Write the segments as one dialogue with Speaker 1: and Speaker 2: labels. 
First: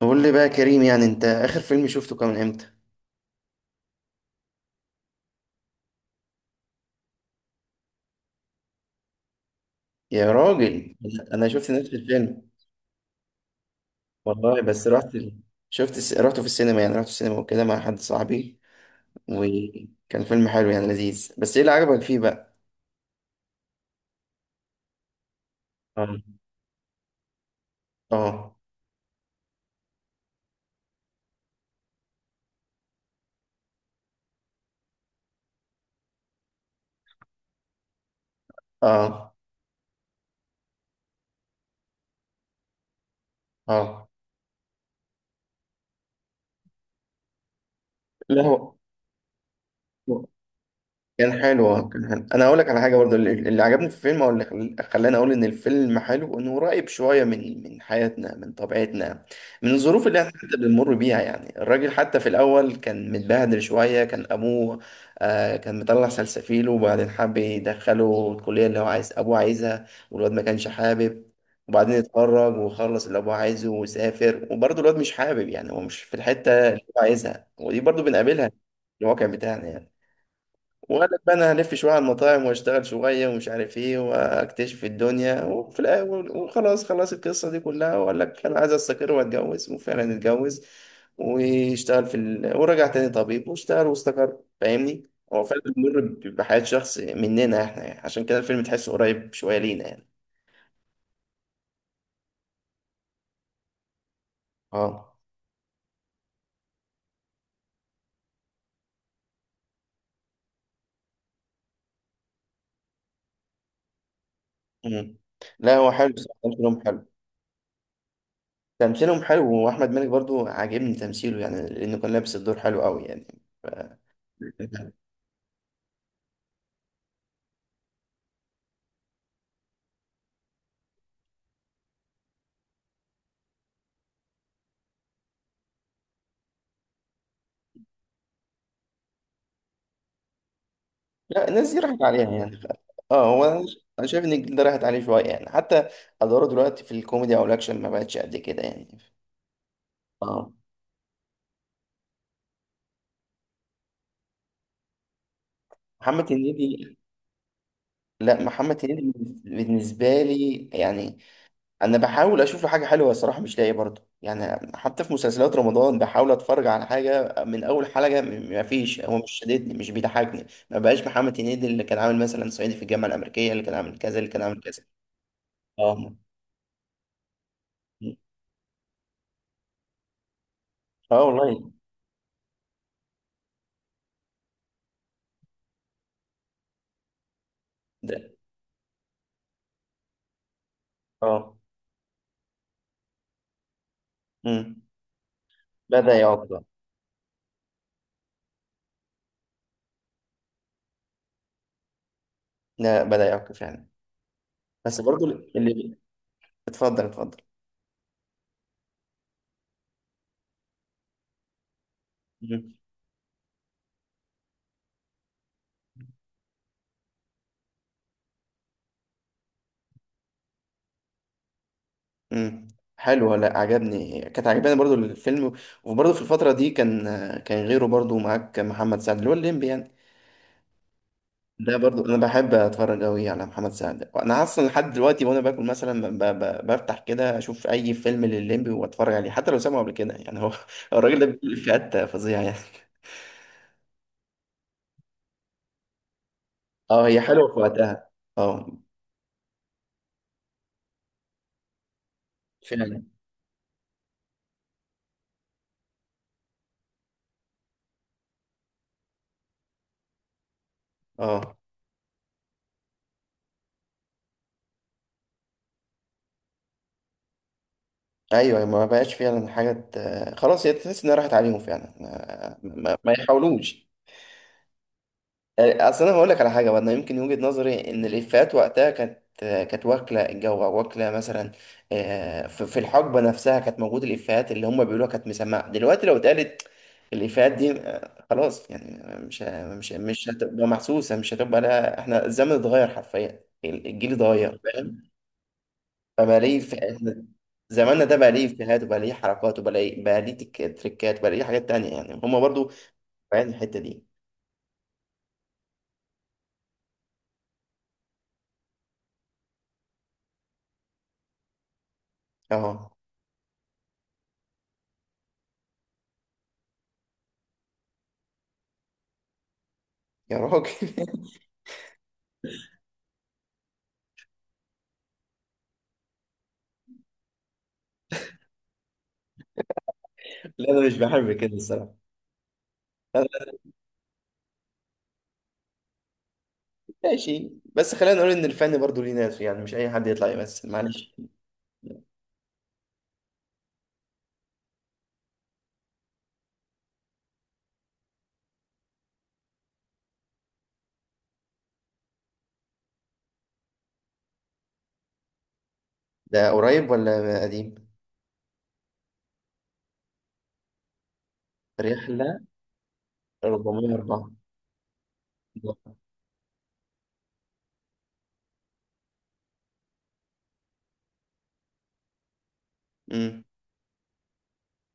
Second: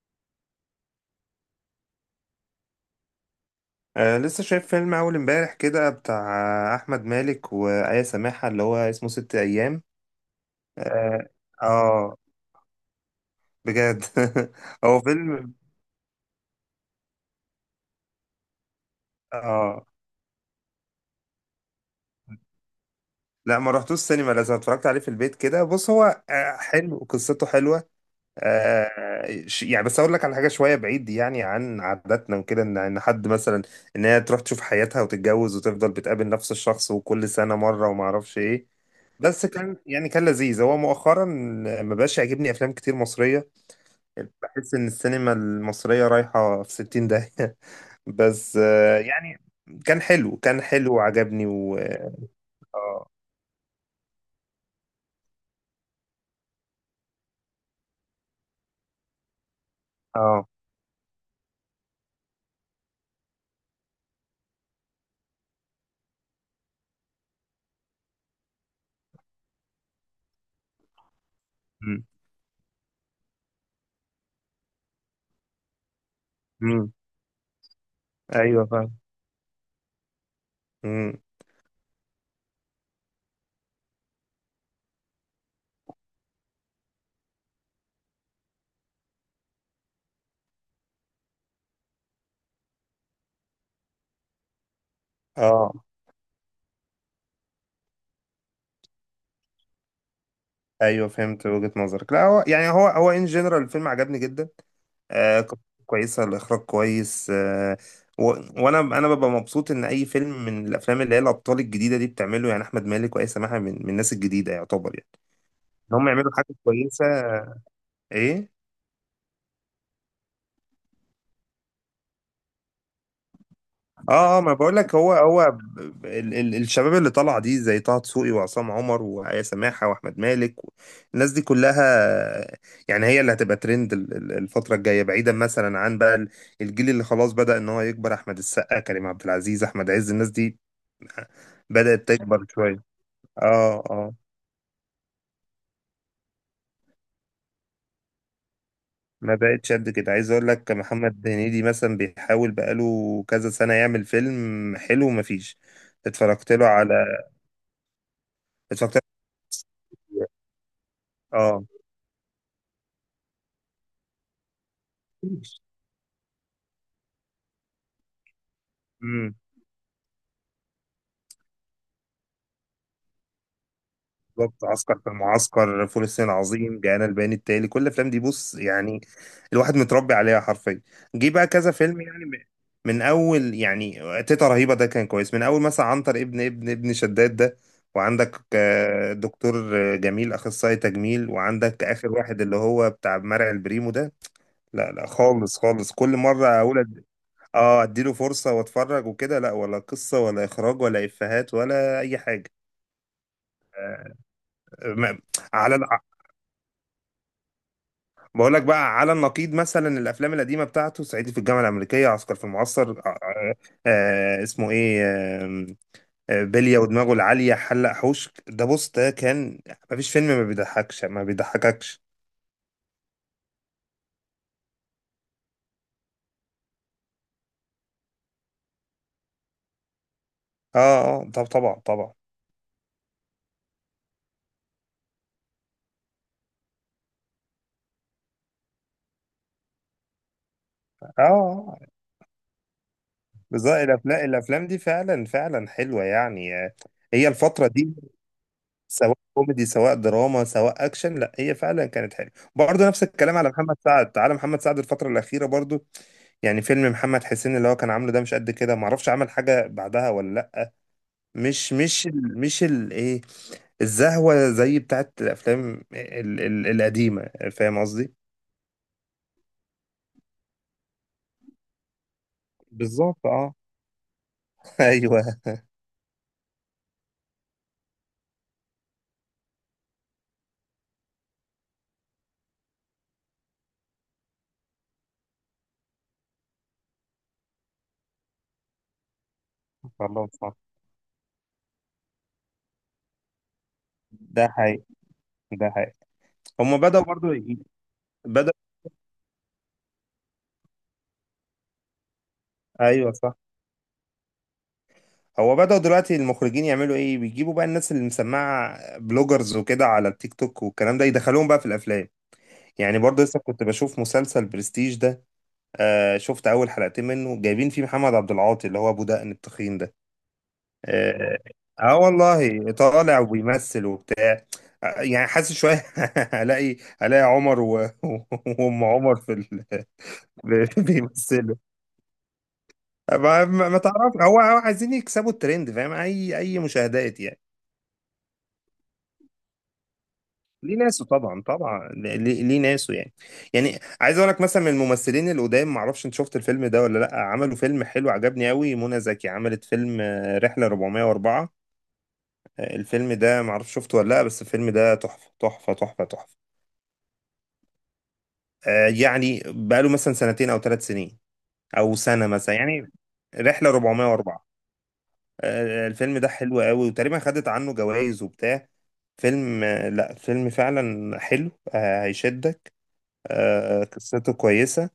Speaker 1: قول لي بقى يا كريم، يعني انت اخر فيلم شفته كان امتى؟
Speaker 2: آه، لسه شايف فيلم أول امبارح كده بتاع أحمد مالك وآية سماحة اللي هو اسمه ست أيام.
Speaker 1: يا راجل،
Speaker 2: آه,
Speaker 1: أنا شفت نفس
Speaker 2: آه,
Speaker 1: الفيلم.
Speaker 2: بجد.
Speaker 1: والله بس
Speaker 2: هو فيلم
Speaker 1: رحته في السينما، يعني رحت السينما وكده مع حد صاحبي،
Speaker 2: آه
Speaker 1: وكان فيلم حلو يعني لذيذ. بس ايه اللي عجبك فيه بقى؟
Speaker 2: لا، ما رحتوش السينما، لازم اتفرجت عليه في البيت كده. بص،
Speaker 1: اه.
Speaker 2: هو حلو، قصته حلوة.
Speaker 1: اه.
Speaker 2: يعني بس اقول لك على حاجه شويه بعيد يعني عن عاداتنا وكده، ان حد مثلا، ان هي تروح تشوف حياتها وتتجوز وتفضل بتقابل نفس الشخص وكل سنه مره وما اعرفش ايه.
Speaker 1: اه.
Speaker 2: بس كان يعني كان لذيذ. هو مؤخرا ما بقاش يعجبني افلام كتير مصريه.
Speaker 1: اه.
Speaker 2: بحس ان السينما المصريه رايحه في 60 داهيه.
Speaker 1: لا
Speaker 2: بس
Speaker 1: هو
Speaker 2: يعني كان حلو، كان حلو
Speaker 1: كان
Speaker 2: وعجبني
Speaker 1: حلو.
Speaker 2: و،
Speaker 1: كان حلو. انا هقول لك على حاجه،
Speaker 2: اه،
Speaker 1: برضو اللي عجبني في الفيلم، او اللي خلاني اقول ان الفيلم حلو، انه قريب شويه من حياتنا، من طبيعتنا، من الظروف اللي احنا
Speaker 2: اه.
Speaker 1: حتى بنمر بيها. يعني الراجل حتى في الاول كان متبهدل شويه، كان ابوه آه كان مطلع سلسفيله، وبعدين حب يدخله الكليه اللي هو عايز ابوه عايزها، والواد ما كانش حابب. وبعدين
Speaker 2: مم.
Speaker 1: اتخرج وخلص اللي ابوه عايزه، وسافر، وبرضه الواد مش حابب، يعني هو مش في الحته اللي
Speaker 2: مم.
Speaker 1: هو عايزها. ودي برضه بنقابلها
Speaker 2: ايوه فاهم.
Speaker 1: في الواقع بتاعنا يعني. وقال
Speaker 2: مم.
Speaker 1: لك بقى انا هلف شويه على المطاعم واشتغل شويه ومش عارف ايه، واكتشف الدنيا وفي الاول، وخلاص خلاص القصه دي كلها، وقال لك انا عايز استقر واتجوز، وفعلا اتجوز واشتغل في ال... ورجع تاني طبيب واشتغل واستقر، فاهمني؟ هو فعلا
Speaker 2: اه،
Speaker 1: بيمر بحياه شخص مننا احنا، يعني عشان كده الفيلم تحسه قريب شويه لينا يعني.
Speaker 2: ايوه فهمت وجهة نظرك. لا هو يعني هو ان جنرال الفيلم عجبني جدا.
Speaker 1: اه.
Speaker 2: آه، قصته كويسه، الاخراج كويس. آه و... وانا ببقى مبسوط ان اي فيلم من الافلام اللي هي الابطال الجديده دي بتعمله، يعني احمد مالك واي سماحه، من الناس الجديده، يعتبر يعني
Speaker 1: مم. لا هو
Speaker 2: ان هم
Speaker 1: حلو
Speaker 2: يعملوا
Speaker 1: بصراحة،
Speaker 2: حاجه
Speaker 1: تمثيلهم
Speaker 2: كويسه.
Speaker 1: حلو.
Speaker 2: ايه.
Speaker 1: تمثيلهم حلو، واحمد مالك برضو عاجبني تمثيله، يعني لانه كان لابس الدور حلو قوي يعني. ف...
Speaker 2: اه، اه، ما بقول لك هو ال الشباب اللي طالعه دي زي طه دسوقي وعصام عمر وآية سماحه واحمد مالك الناس دي كلها يعني هي اللي هتبقى ترند الفتره الجايه، بعيدا مثلا عن بقى الجيل اللي خلاص بدأ ان هو يكبر: احمد السقا، كريم عبد العزيز، احمد عز، الناس دي
Speaker 1: لا، الناس دي راحت
Speaker 2: بدأت
Speaker 1: عليها
Speaker 2: تكبر
Speaker 1: يعني.
Speaker 2: شويه.
Speaker 1: اه، هو انا
Speaker 2: اه،
Speaker 1: أنا
Speaker 2: اه،
Speaker 1: شايف ان الجيل ده راحت عليه شويه يعني، حتى ادواره دلوقتي في الكوميدي او الاكشن ما بقتش قد كده يعني.
Speaker 2: ما بقتش قد كده. عايز اقول
Speaker 1: اه.
Speaker 2: لك محمد هنيدي مثلا بيحاول بقاله كذا سنه يعمل فيلم حلو، مفيش.
Speaker 1: محمد
Speaker 2: اتفرجت له
Speaker 1: هنيدي.
Speaker 2: على،
Speaker 1: لا محمد
Speaker 2: اتفرجت
Speaker 1: هنيدي بالنسبه
Speaker 2: له،
Speaker 1: لي يعني،
Speaker 2: اه.
Speaker 1: انا بحاول اشوف له حاجه حلوه الصراحه مش لاقي برضه، يعني حتى في مسلسلات رمضان بحاول اتفرج على حاجه من اول حلقه ما فيش، هو مش
Speaker 2: امم،
Speaker 1: شاددني، مش بيضحكني، ما بقاش محمد هنيدي اللي كان عامل مثلا صعيدي في الجامعه الامريكيه، اللي كان عامل كذا، اللي كان عامل
Speaker 2: بالظبط:
Speaker 1: كذا.
Speaker 2: عسكر في المعسكر، فول
Speaker 1: اه.
Speaker 2: الصين العظيم، جاءنا البيان التالي، كل الافلام دي بص يعني الواحد متربي عليها حرفيا.
Speaker 1: اه
Speaker 2: جه بقى
Speaker 1: والله.
Speaker 2: كذا فيلم يعني من اول يعني تيتا رهيبه ده كان كويس، من اول مثلا عنتر ابن شداد ده،
Speaker 1: ده
Speaker 2: وعندك آه، دكتور آه، جميل اخصائي تجميل،
Speaker 1: اه.
Speaker 2: وعندك اخر واحد اللي هو بتاع مرعي البريمو ده.
Speaker 1: مم.
Speaker 2: لا خالص خالص،
Speaker 1: بدأ
Speaker 2: كل مره
Speaker 1: يعق.
Speaker 2: اقول اه، اديله فرصه واتفرج وكده، لا ولا قصه ولا اخراج ولا افيهات ولا اي حاجه.
Speaker 1: لا بدأ يعق فعلا. بس
Speaker 2: ما-
Speaker 1: برضو
Speaker 2: على،
Speaker 1: اللي... اتفضل اتفضل.
Speaker 2: بقول لك بقى على النقيض مثلا الافلام القديمه بتاعته: صعيدي في الجامعه الامريكيه، عسكر في
Speaker 1: مم.
Speaker 2: المعسكر، اسمه ايه، بليه ودماغه العاليه، حلق حوش، ده بص، ده كان مفيش فيلم ما بيضحكش ما بيضحككش.
Speaker 1: مم. حلو، لا عجبني، كانت عجباني برضو الفيلم. وبرضو في الفترة دي كان كان غيره برضو معاك محمد سعد اللي هو الليمبي يعني.
Speaker 2: اه، اه، طب طبعا
Speaker 1: ده برضو
Speaker 2: طبعا.
Speaker 1: انا بحب اتفرج قوي على محمد سعد، انا اصلا لحد دلوقتي وانا باكل مثلا بفتح كده اشوف اي فيلم للليمبي واتفرج عليه، حتى لو سامعه قبل كده، يعني هو هو
Speaker 2: اه،
Speaker 1: الراجل ده بيقول
Speaker 2: آه،
Speaker 1: افيهات فظيعة يعني.
Speaker 2: بالظبط. الافلام دي فعلا فعلا حلوه يعني. آه،
Speaker 1: اه، هي
Speaker 2: هي
Speaker 1: حلوة في
Speaker 2: الفتره دي
Speaker 1: وقتها. اه
Speaker 2: سواء كوميدي سواء دراما سواء اكشن، لا هي فعلا كانت حلوه. برضه
Speaker 1: فعلا.
Speaker 2: نفس الكلام على محمد سعد، تعالى محمد سعد الفتره الاخيره برضه، يعني فيلم محمد حسين اللي هو كان عامله ده مش قد كده، معرفش عمل حاجه بعدها ولا لا.
Speaker 1: اه.
Speaker 2: مش مش ال مش ال ايه، الزهوه زي بتاعت الافلام ال القديمه، فاهم قصدي.
Speaker 1: ايوه، ما بقاش فعلا حاجه خلاص، هي تحس انها راحت عليهم فعلا، ما ما
Speaker 2: بالظبط اه.
Speaker 1: يحاولوش.
Speaker 2: ايوه.
Speaker 1: اصل انا هقول لك على حاجه بقى، انا يمكن وجهه نظري ان الافيهات وقتها كانت كانت واكله الجو، أو واكله مثلا في الحقبه نفسها كانت موجوده، الافيهات اللي هم بيقولوها كانت مسمعه. دلوقتي لو اتقالت الافيهات دي خلاص يعني مش مش
Speaker 2: والله صح،
Speaker 1: هتبقى محسوسه، مش هتبقى، لا احنا الزمن اتغير حرفيا، الجيل
Speaker 2: ده
Speaker 1: اتغير.
Speaker 2: حقيقي، ده حقيقي.
Speaker 1: فبقى ليه في
Speaker 2: هما بدأوا برضو
Speaker 1: زماننا ده بقى ليه
Speaker 2: بدأ،
Speaker 1: إفيهات، وبقى ليه حركات، وبقى ليه بقى ليه تريكات، وبقى ليه حاجات تانية يعني، هما برضو
Speaker 2: ايوه صح.
Speaker 1: بعين الحتة دي.
Speaker 2: هو بدأوا دلوقتي المخرجين يعملوا ايه، بيجيبوا بقى الناس اللي مسمعة، بلوجرز وكده على التيك توك والكلام ده، يدخلوهم بقى في الافلام.
Speaker 1: اه.
Speaker 2: يعني برضه لسه كنت بشوف مسلسل برستيج ده. آه، شفت اول حلقتين منه، جايبين فيه محمد عبد العاطي اللي هو ابو دقن التخين ده.
Speaker 1: يا راجل!
Speaker 2: اه, آه والله طالع وبيمثل وبتاع. آه، يعني حاسس شوية. هلاقي عمر و... وام عمر في ال...
Speaker 1: لا أنا مش بحب كده
Speaker 2: بيمثلوا.
Speaker 1: الصراحة.
Speaker 2: ما,
Speaker 1: أنا-
Speaker 2: ما ما تعرف، هو عايزين يكسبوا الترند، فاهم، اي مشاهدات يعني.
Speaker 1: ماشي، بس خلينا نقول إن الفن برضو ليه ناس يعني، مش أي حد يطلع يمثل،
Speaker 2: ليه ناسه
Speaker 1: معلش.
Speaker 2: طبعا طبعا. ليه، ليه ناسه يعني. يعني عايز اقول لك مثلا من الممثلين القدام، ما اعرفش انت شفت الفيلم ده ولا لا، عملوا فيلم حلو عجبني قوي، منى زكي عملت فيلم آه، رحلة 404. آه، الفيلم ده ما اعرفش شفته ولا لا، بس الفيلم ده تحفة تحفة تحفة تحفة.
Speaker 1: ده قريب ولا قديم؟
Speaker 2: آه، يعني بقاله مثلا سنتين او ثلاث سنين او سنة
Speaker 1: رحلة
Speaker 2: مثلا يعني. رحلة
Speaker 1: 404.
Speaker 2: 404. آه، الفيلم ده حلو قوي، وتقريبا خدت عنه جوائز وبتاع. فيلم آه، لا فيلم فعلا حلو، آه، هيشدك.
Speaker 1: امم.
Speaker 2: آه، قصته كويسة.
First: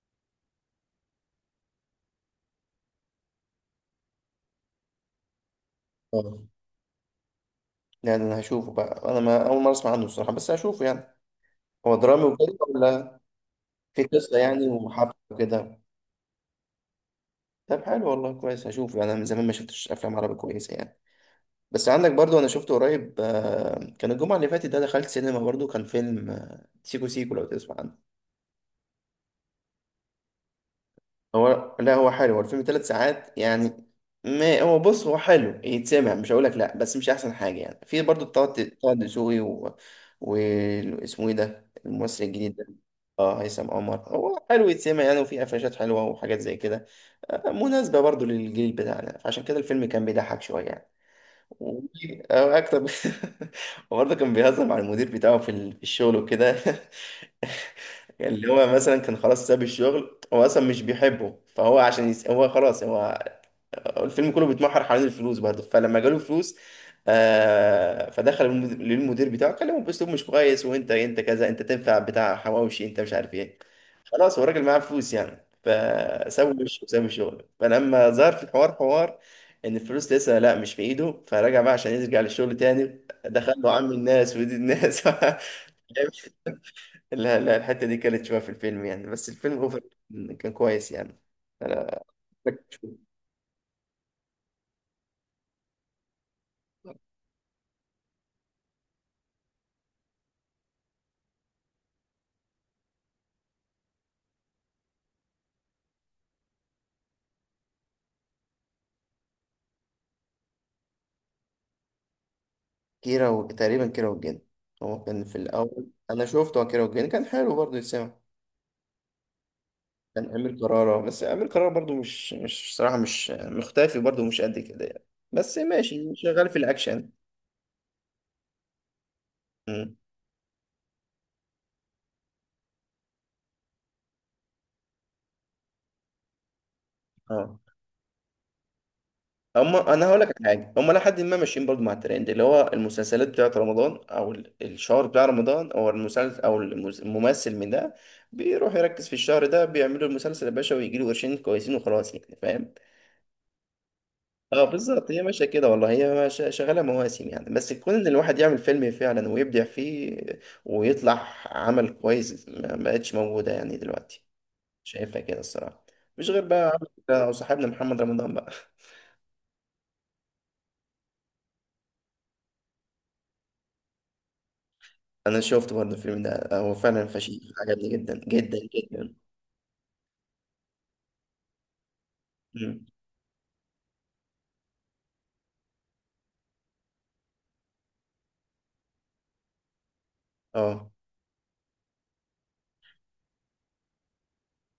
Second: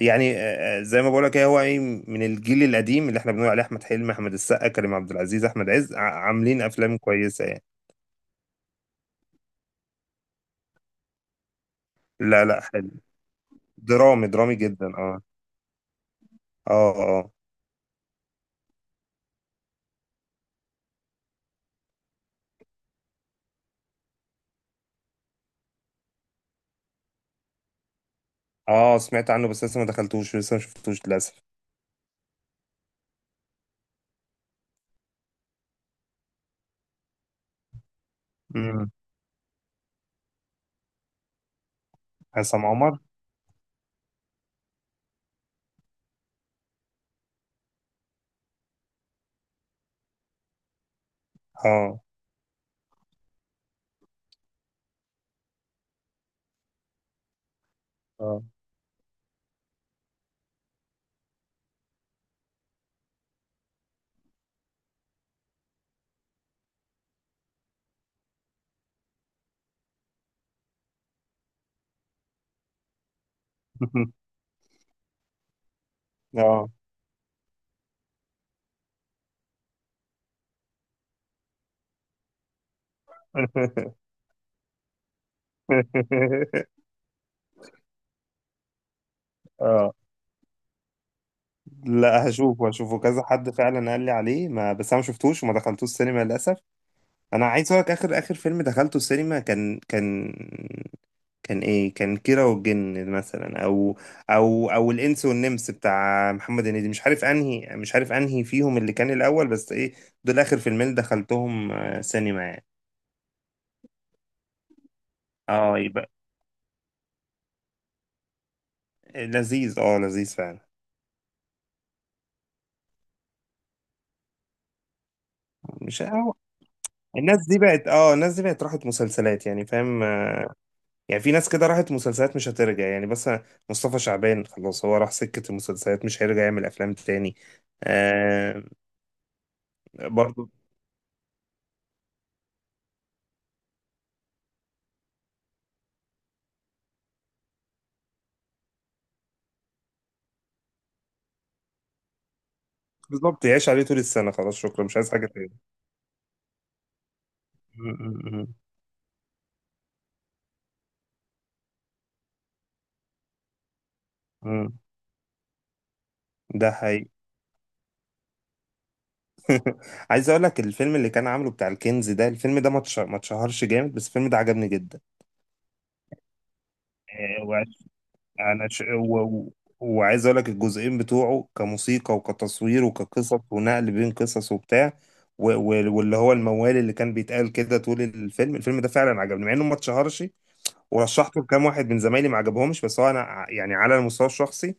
Speaker 2: يعني آه، آه، زي ما بقولك، هي هو ايه، من الجيل القديم اللي احنا بنقول عليه احمد حلمي، احمد السقا، كريم عبد العزيز، احمد عز،
Speaker 1: اه.
Speaker 2: عاملين افلام كويسه يعني.
Speaker 1: يعني أنا هشوفه بقى، أنا ما... أول مرة أسمع عنه الصراحة، بس هشوفه يعني. هو درامي
Speaker 2: لا
Speaker 1: وكده
Speaker 2: لا حلو،
Speaker 1: ولا؟ في
Speaker 2: درامي
Speaker 1: قصة
Speaker 2: درامي
Speaker 1: يعني
Speaker 2: جدا
Speaker 1: وحبكة
Speaker 2: اه.
Speaker 1: وكده؟
Speaker 2: اه، اه،
Speaker 1: طب حلو والله، كويس. هشوف، انا من زمان ما شفتش افلام عربي كويسه يعني. بس عندك برضو، انا شفته قريب كان الجمعه اللي فاتت ده دخلت سينما، برضو كان فيلم سيكو سيكو، لو تسمع عنه.
Speaker 2: اه، سمعت عنه بس لسه ما دخلتوش، لسه ما شفتوش للاسف.
Speaker 1: هو لا هو حلو، هو الفيلم ثلاث ساعات يعني. ما هو بص، هو حلو يتسمع، مش هقولك لا، بس مش احسن حاجه يعني. في برضو طه،
Speaker 2: امم.
Speaker 1: طه دسوقي و... واسمه ايه ده الممثل الجديد
Speaker 2: عصام
Speaker 1: ده؟
Speaker 2: عمر.
Speaker 1: اه هيثم عمر. هو حلو يتسمع يعني، وفي قفشات حلوه وحاجات زي كده، مناسبه برضو للجيل بتاعنا عشان كده الفيلم كان بيضحك شويه يعني.
Speaker 2: اه،
Speaker 1: او اكتر وبرضه كان بيهزر مع المدير بتاعه في في الشغل وكده. يعني
Speaker 2: اه.
Speaker 1: اللي هو مثلا كان خلاص ساب الشغل، هو اصلا مش بيحبه، فهو عشان يس... هو خلاص هو الفيلم كله بيتمحور حوالين الفلوس برضه. فلما جاله فلوس آه فدخل للمدير بتاعه كلمه باسلوب مش كويس، وانت انت كذا، انت تنفع بتاع حواوشي، انت مش عارف ايه، خلاص هو الراجل معاه فلوس يعني فسوي
Speaker 2: اه.
Speaker 1: وشه وسوي شغله. فلما ظهر في الحوار، حوار ان الفلوس لسه لا مش في ايده، فرجع بقى عشان يرجع للشغل تاني، دخل له عم الناس ودي الناس. لا لا الحته دي كانت شويه في الفيلم يعني، بس الفيلم اوفر
Speaker 2: اه،
Speaker 1: كان كويس يعني.
Speaker 2: لا هشوفه هشوفه، كذا حد فعلا قال لي عليه، ما بس انا ما شفتوش وما دخلتوش السينما للاسف. انا عايز اقول لك اخر فيلم دخلته السينما كان، كان، كان ايه، كان كيرة والجن مثلا، او او الانس والنمس بتاع محمد هنيدي، مش عارف انهي، مش عارف انهي فيهم اللي كان الاول، بس ايه، دول اخر فيلمين دخلتهم آه، سينما يعني.
Speaker 1: كيرة و... تقريبا كيرة والجن. هو كان في
Speaker 2: اه،
Speaker 1: الاول
Speaker 2: يبقى
Speaker 1: انا شفته، كيرة والجن كان حلو برضه يتسمع.
Speaker 2: لذيذ، اه
Speaker 1: كان
Speaker 2: لذيذ
Speaker 1: امير
Speaker 2: فعلا.
Speaker 1: كرارة، بس امير كرارة برضه مش صراحه مش مختفي برضه مش قد كده يعني، بس
Speaker 2: مش
Speaker 1: ماشي
Speaker 2: أو
Speaker 1: شغال في الاكشن.
Speaker 2: الناس دي بقت اه، الناس دي بقت راحت مسلسلات يعني، فاهم. آه، يعني في ناس كده راحت مسلسلات مش هترجع يعني. بس مصطفى شعبان خلاص هو راح سكة المسلسلات مش هيرجع يعمل افلام تاني.
Speaker 1: اه.
Speaker 2: آه.
Speaker 1: هم انا هقول لك على
Speaker 2: برضو
Speaker 1: حاجه، هم لحد ما ماشيين برضو مع الترند اللي هو المسلسلات بتاعت رمضان، او الشهر بتاع رمضان، او المسلسل او الممثل من ده بيروح يركز في الشهر ده، بيعملوا المسلسل يا باشا، ويجي له قرشين كويسين وخلاص، يعني فاهم.
Speaker 2: بالظبط، يعيش عليه طول السنة خلاص،
Speaker 1: اه
Speaker 2: شكرا مش
Speaker 1: بالظبط،
Speaker 2: عايز
Speaker 1: هي
Speaker 2: حاجة
Speaker 1: ماشيه
Speaker 2: تاني.
Speaker 1: كده والله، هي شغاله مواسم يعني، بس
Speaker 2: م-
Speaker 1: كون ان الواحد
Speaker 2: م-
Speaker 1: يعمل فيلم فعلا ويبدع فيه ويطلع عمل كويس ما ما بقتش موجوده يعني دلوقتي.
Speaker 2: م.
Speaker 1: شايفها كده الصراحه. مش غير بقى
Speaker 2: ده حقيقي.
Speaker 1: او صاحبنا محمد رمضان بقى.
Speaker 2: عايز اقول لك الفيلم اللي كان عامله بتاع الكنز ده، الفيلم ده ما اتشهرش جامد، بس الفيلم ده عجبني جدا.
Speaker 1: انا شفت برضه الفيلم ده، هو فعلا فشيخ،
Speaker 2: آه، وعش-
Speaker 1: عجبني جدا جدا
Speaker 2: انا ش...
Speaker 1: جدا.
Speaker 2: و... و- وعايز اقول لك الجزئين بتوعه كموسيقى وكتصوير
Speaker 1: مم.
Speaker 2: وكقصص ونقل بين قصص وبتاع، واللي هو الموال اللي كان بيتقال كده طول الفيلم، الفيلم ده فعلا عجبني مع انه ما اتشهرش.
Speaker 1: اه.
Speaker 2: ورشحته لكام واحد من زمايلي ما عجبهمش، بس هو انا يعني على المستوى الشخصي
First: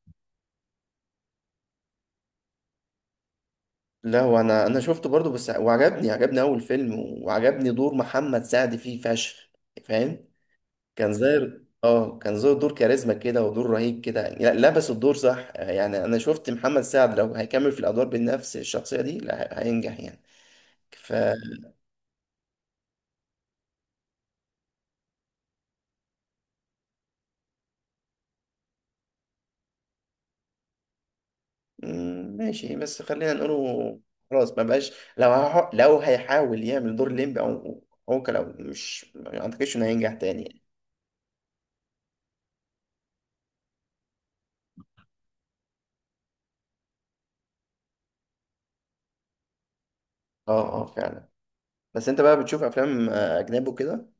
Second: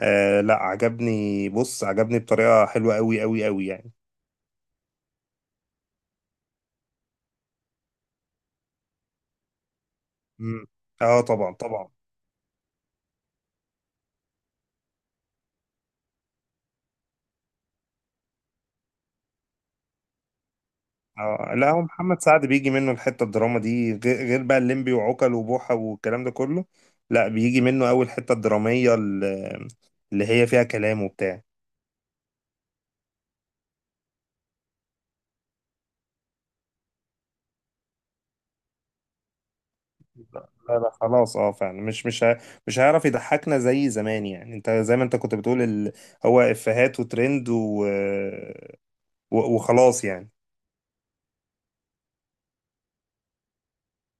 Speaker 2: آه لا عجبني، بص عجبني بطريقة حلوة قوي قوي قوي يعني.
Speaker 1: لا وانا شفته برضه بس، وعجبني، عجبني اول فيلم. وعجبني دور محمد سعد فيه فشخ، فاهم؟
Speaker 2: مم.
Speaker 1: كان
Speaker 2: اه
Speaker 1: زي
Speaker 2: طبعا طبعا.
Speaker 1: اه كان زي دور كاريزما كده، ودور رهيب كده، لبس الدور صح، يعني انا شفت محمد سعد لو هيكمل في الادوار بنفس الشخصيه دي، لا هي- هينجح يعني. ف
Speaker 2: آه لا، هو محمد سعد بيجي منه الحته الدراما دي، غير بقى الليمبي وعوكل وبوحه والكلام ده كله. لا بيجي منه اول حته الدراميه اللي هي فيها كلام وبتاع.
Speaker 1: مم، ماشي، بس خلينا نقوله خلاص ما بقاش، لو لو هيحاول يعمل دور ليمبي او عوكل او مش، ما اعتقدش انه هينجح تاني يعني.
Speaker 2: لا لا خلاص اه فعلا، مش هيعرف يضحكنا زي زمان يعني. انت زي ما انت كنت بتقول ال... هو افيهات وترند و... وخلاص يعني.
Speaker 1: اه اه فعلا. بس انت بقى بتشوف افلام اجنبي وكده؟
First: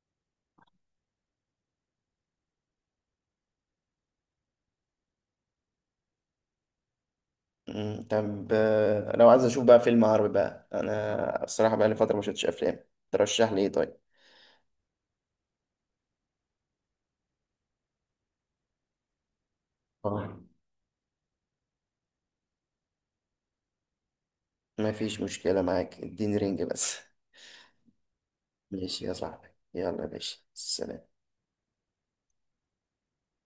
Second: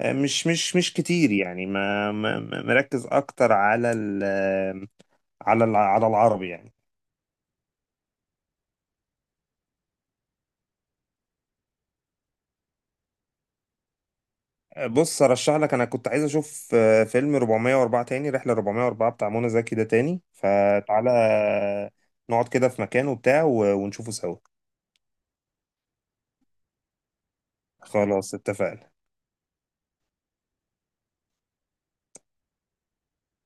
Speaker 2: آه، مش كتير يعني، مركز اكتر على ال... على ال... على العربي يعني.
Speaker 1: مم، طب لو عايز اشوف بقى فيلم عربي بقى، انا الصراحه بقى لي فتره ما شفتش افلام، ترشح لي ايه طيب؟
Speaker 2: بص ارشح لك، انا كنت عايز اشوف آه، فيلم 404 تاني، رحله 404 بتاع منى زكي ده، تاني
Speaker 1: اه.
Speaker 2: فتعالى نقعد كده في مكان وبتاع ونشوفه سوا.
Speaker 1: ما فيش مشكله معاك، اديني رينج بس.
Speaker 2: خلاص اتفقنا.
Speaker 1: ماشي يا صاحبي. يلا يا باشا، سلام.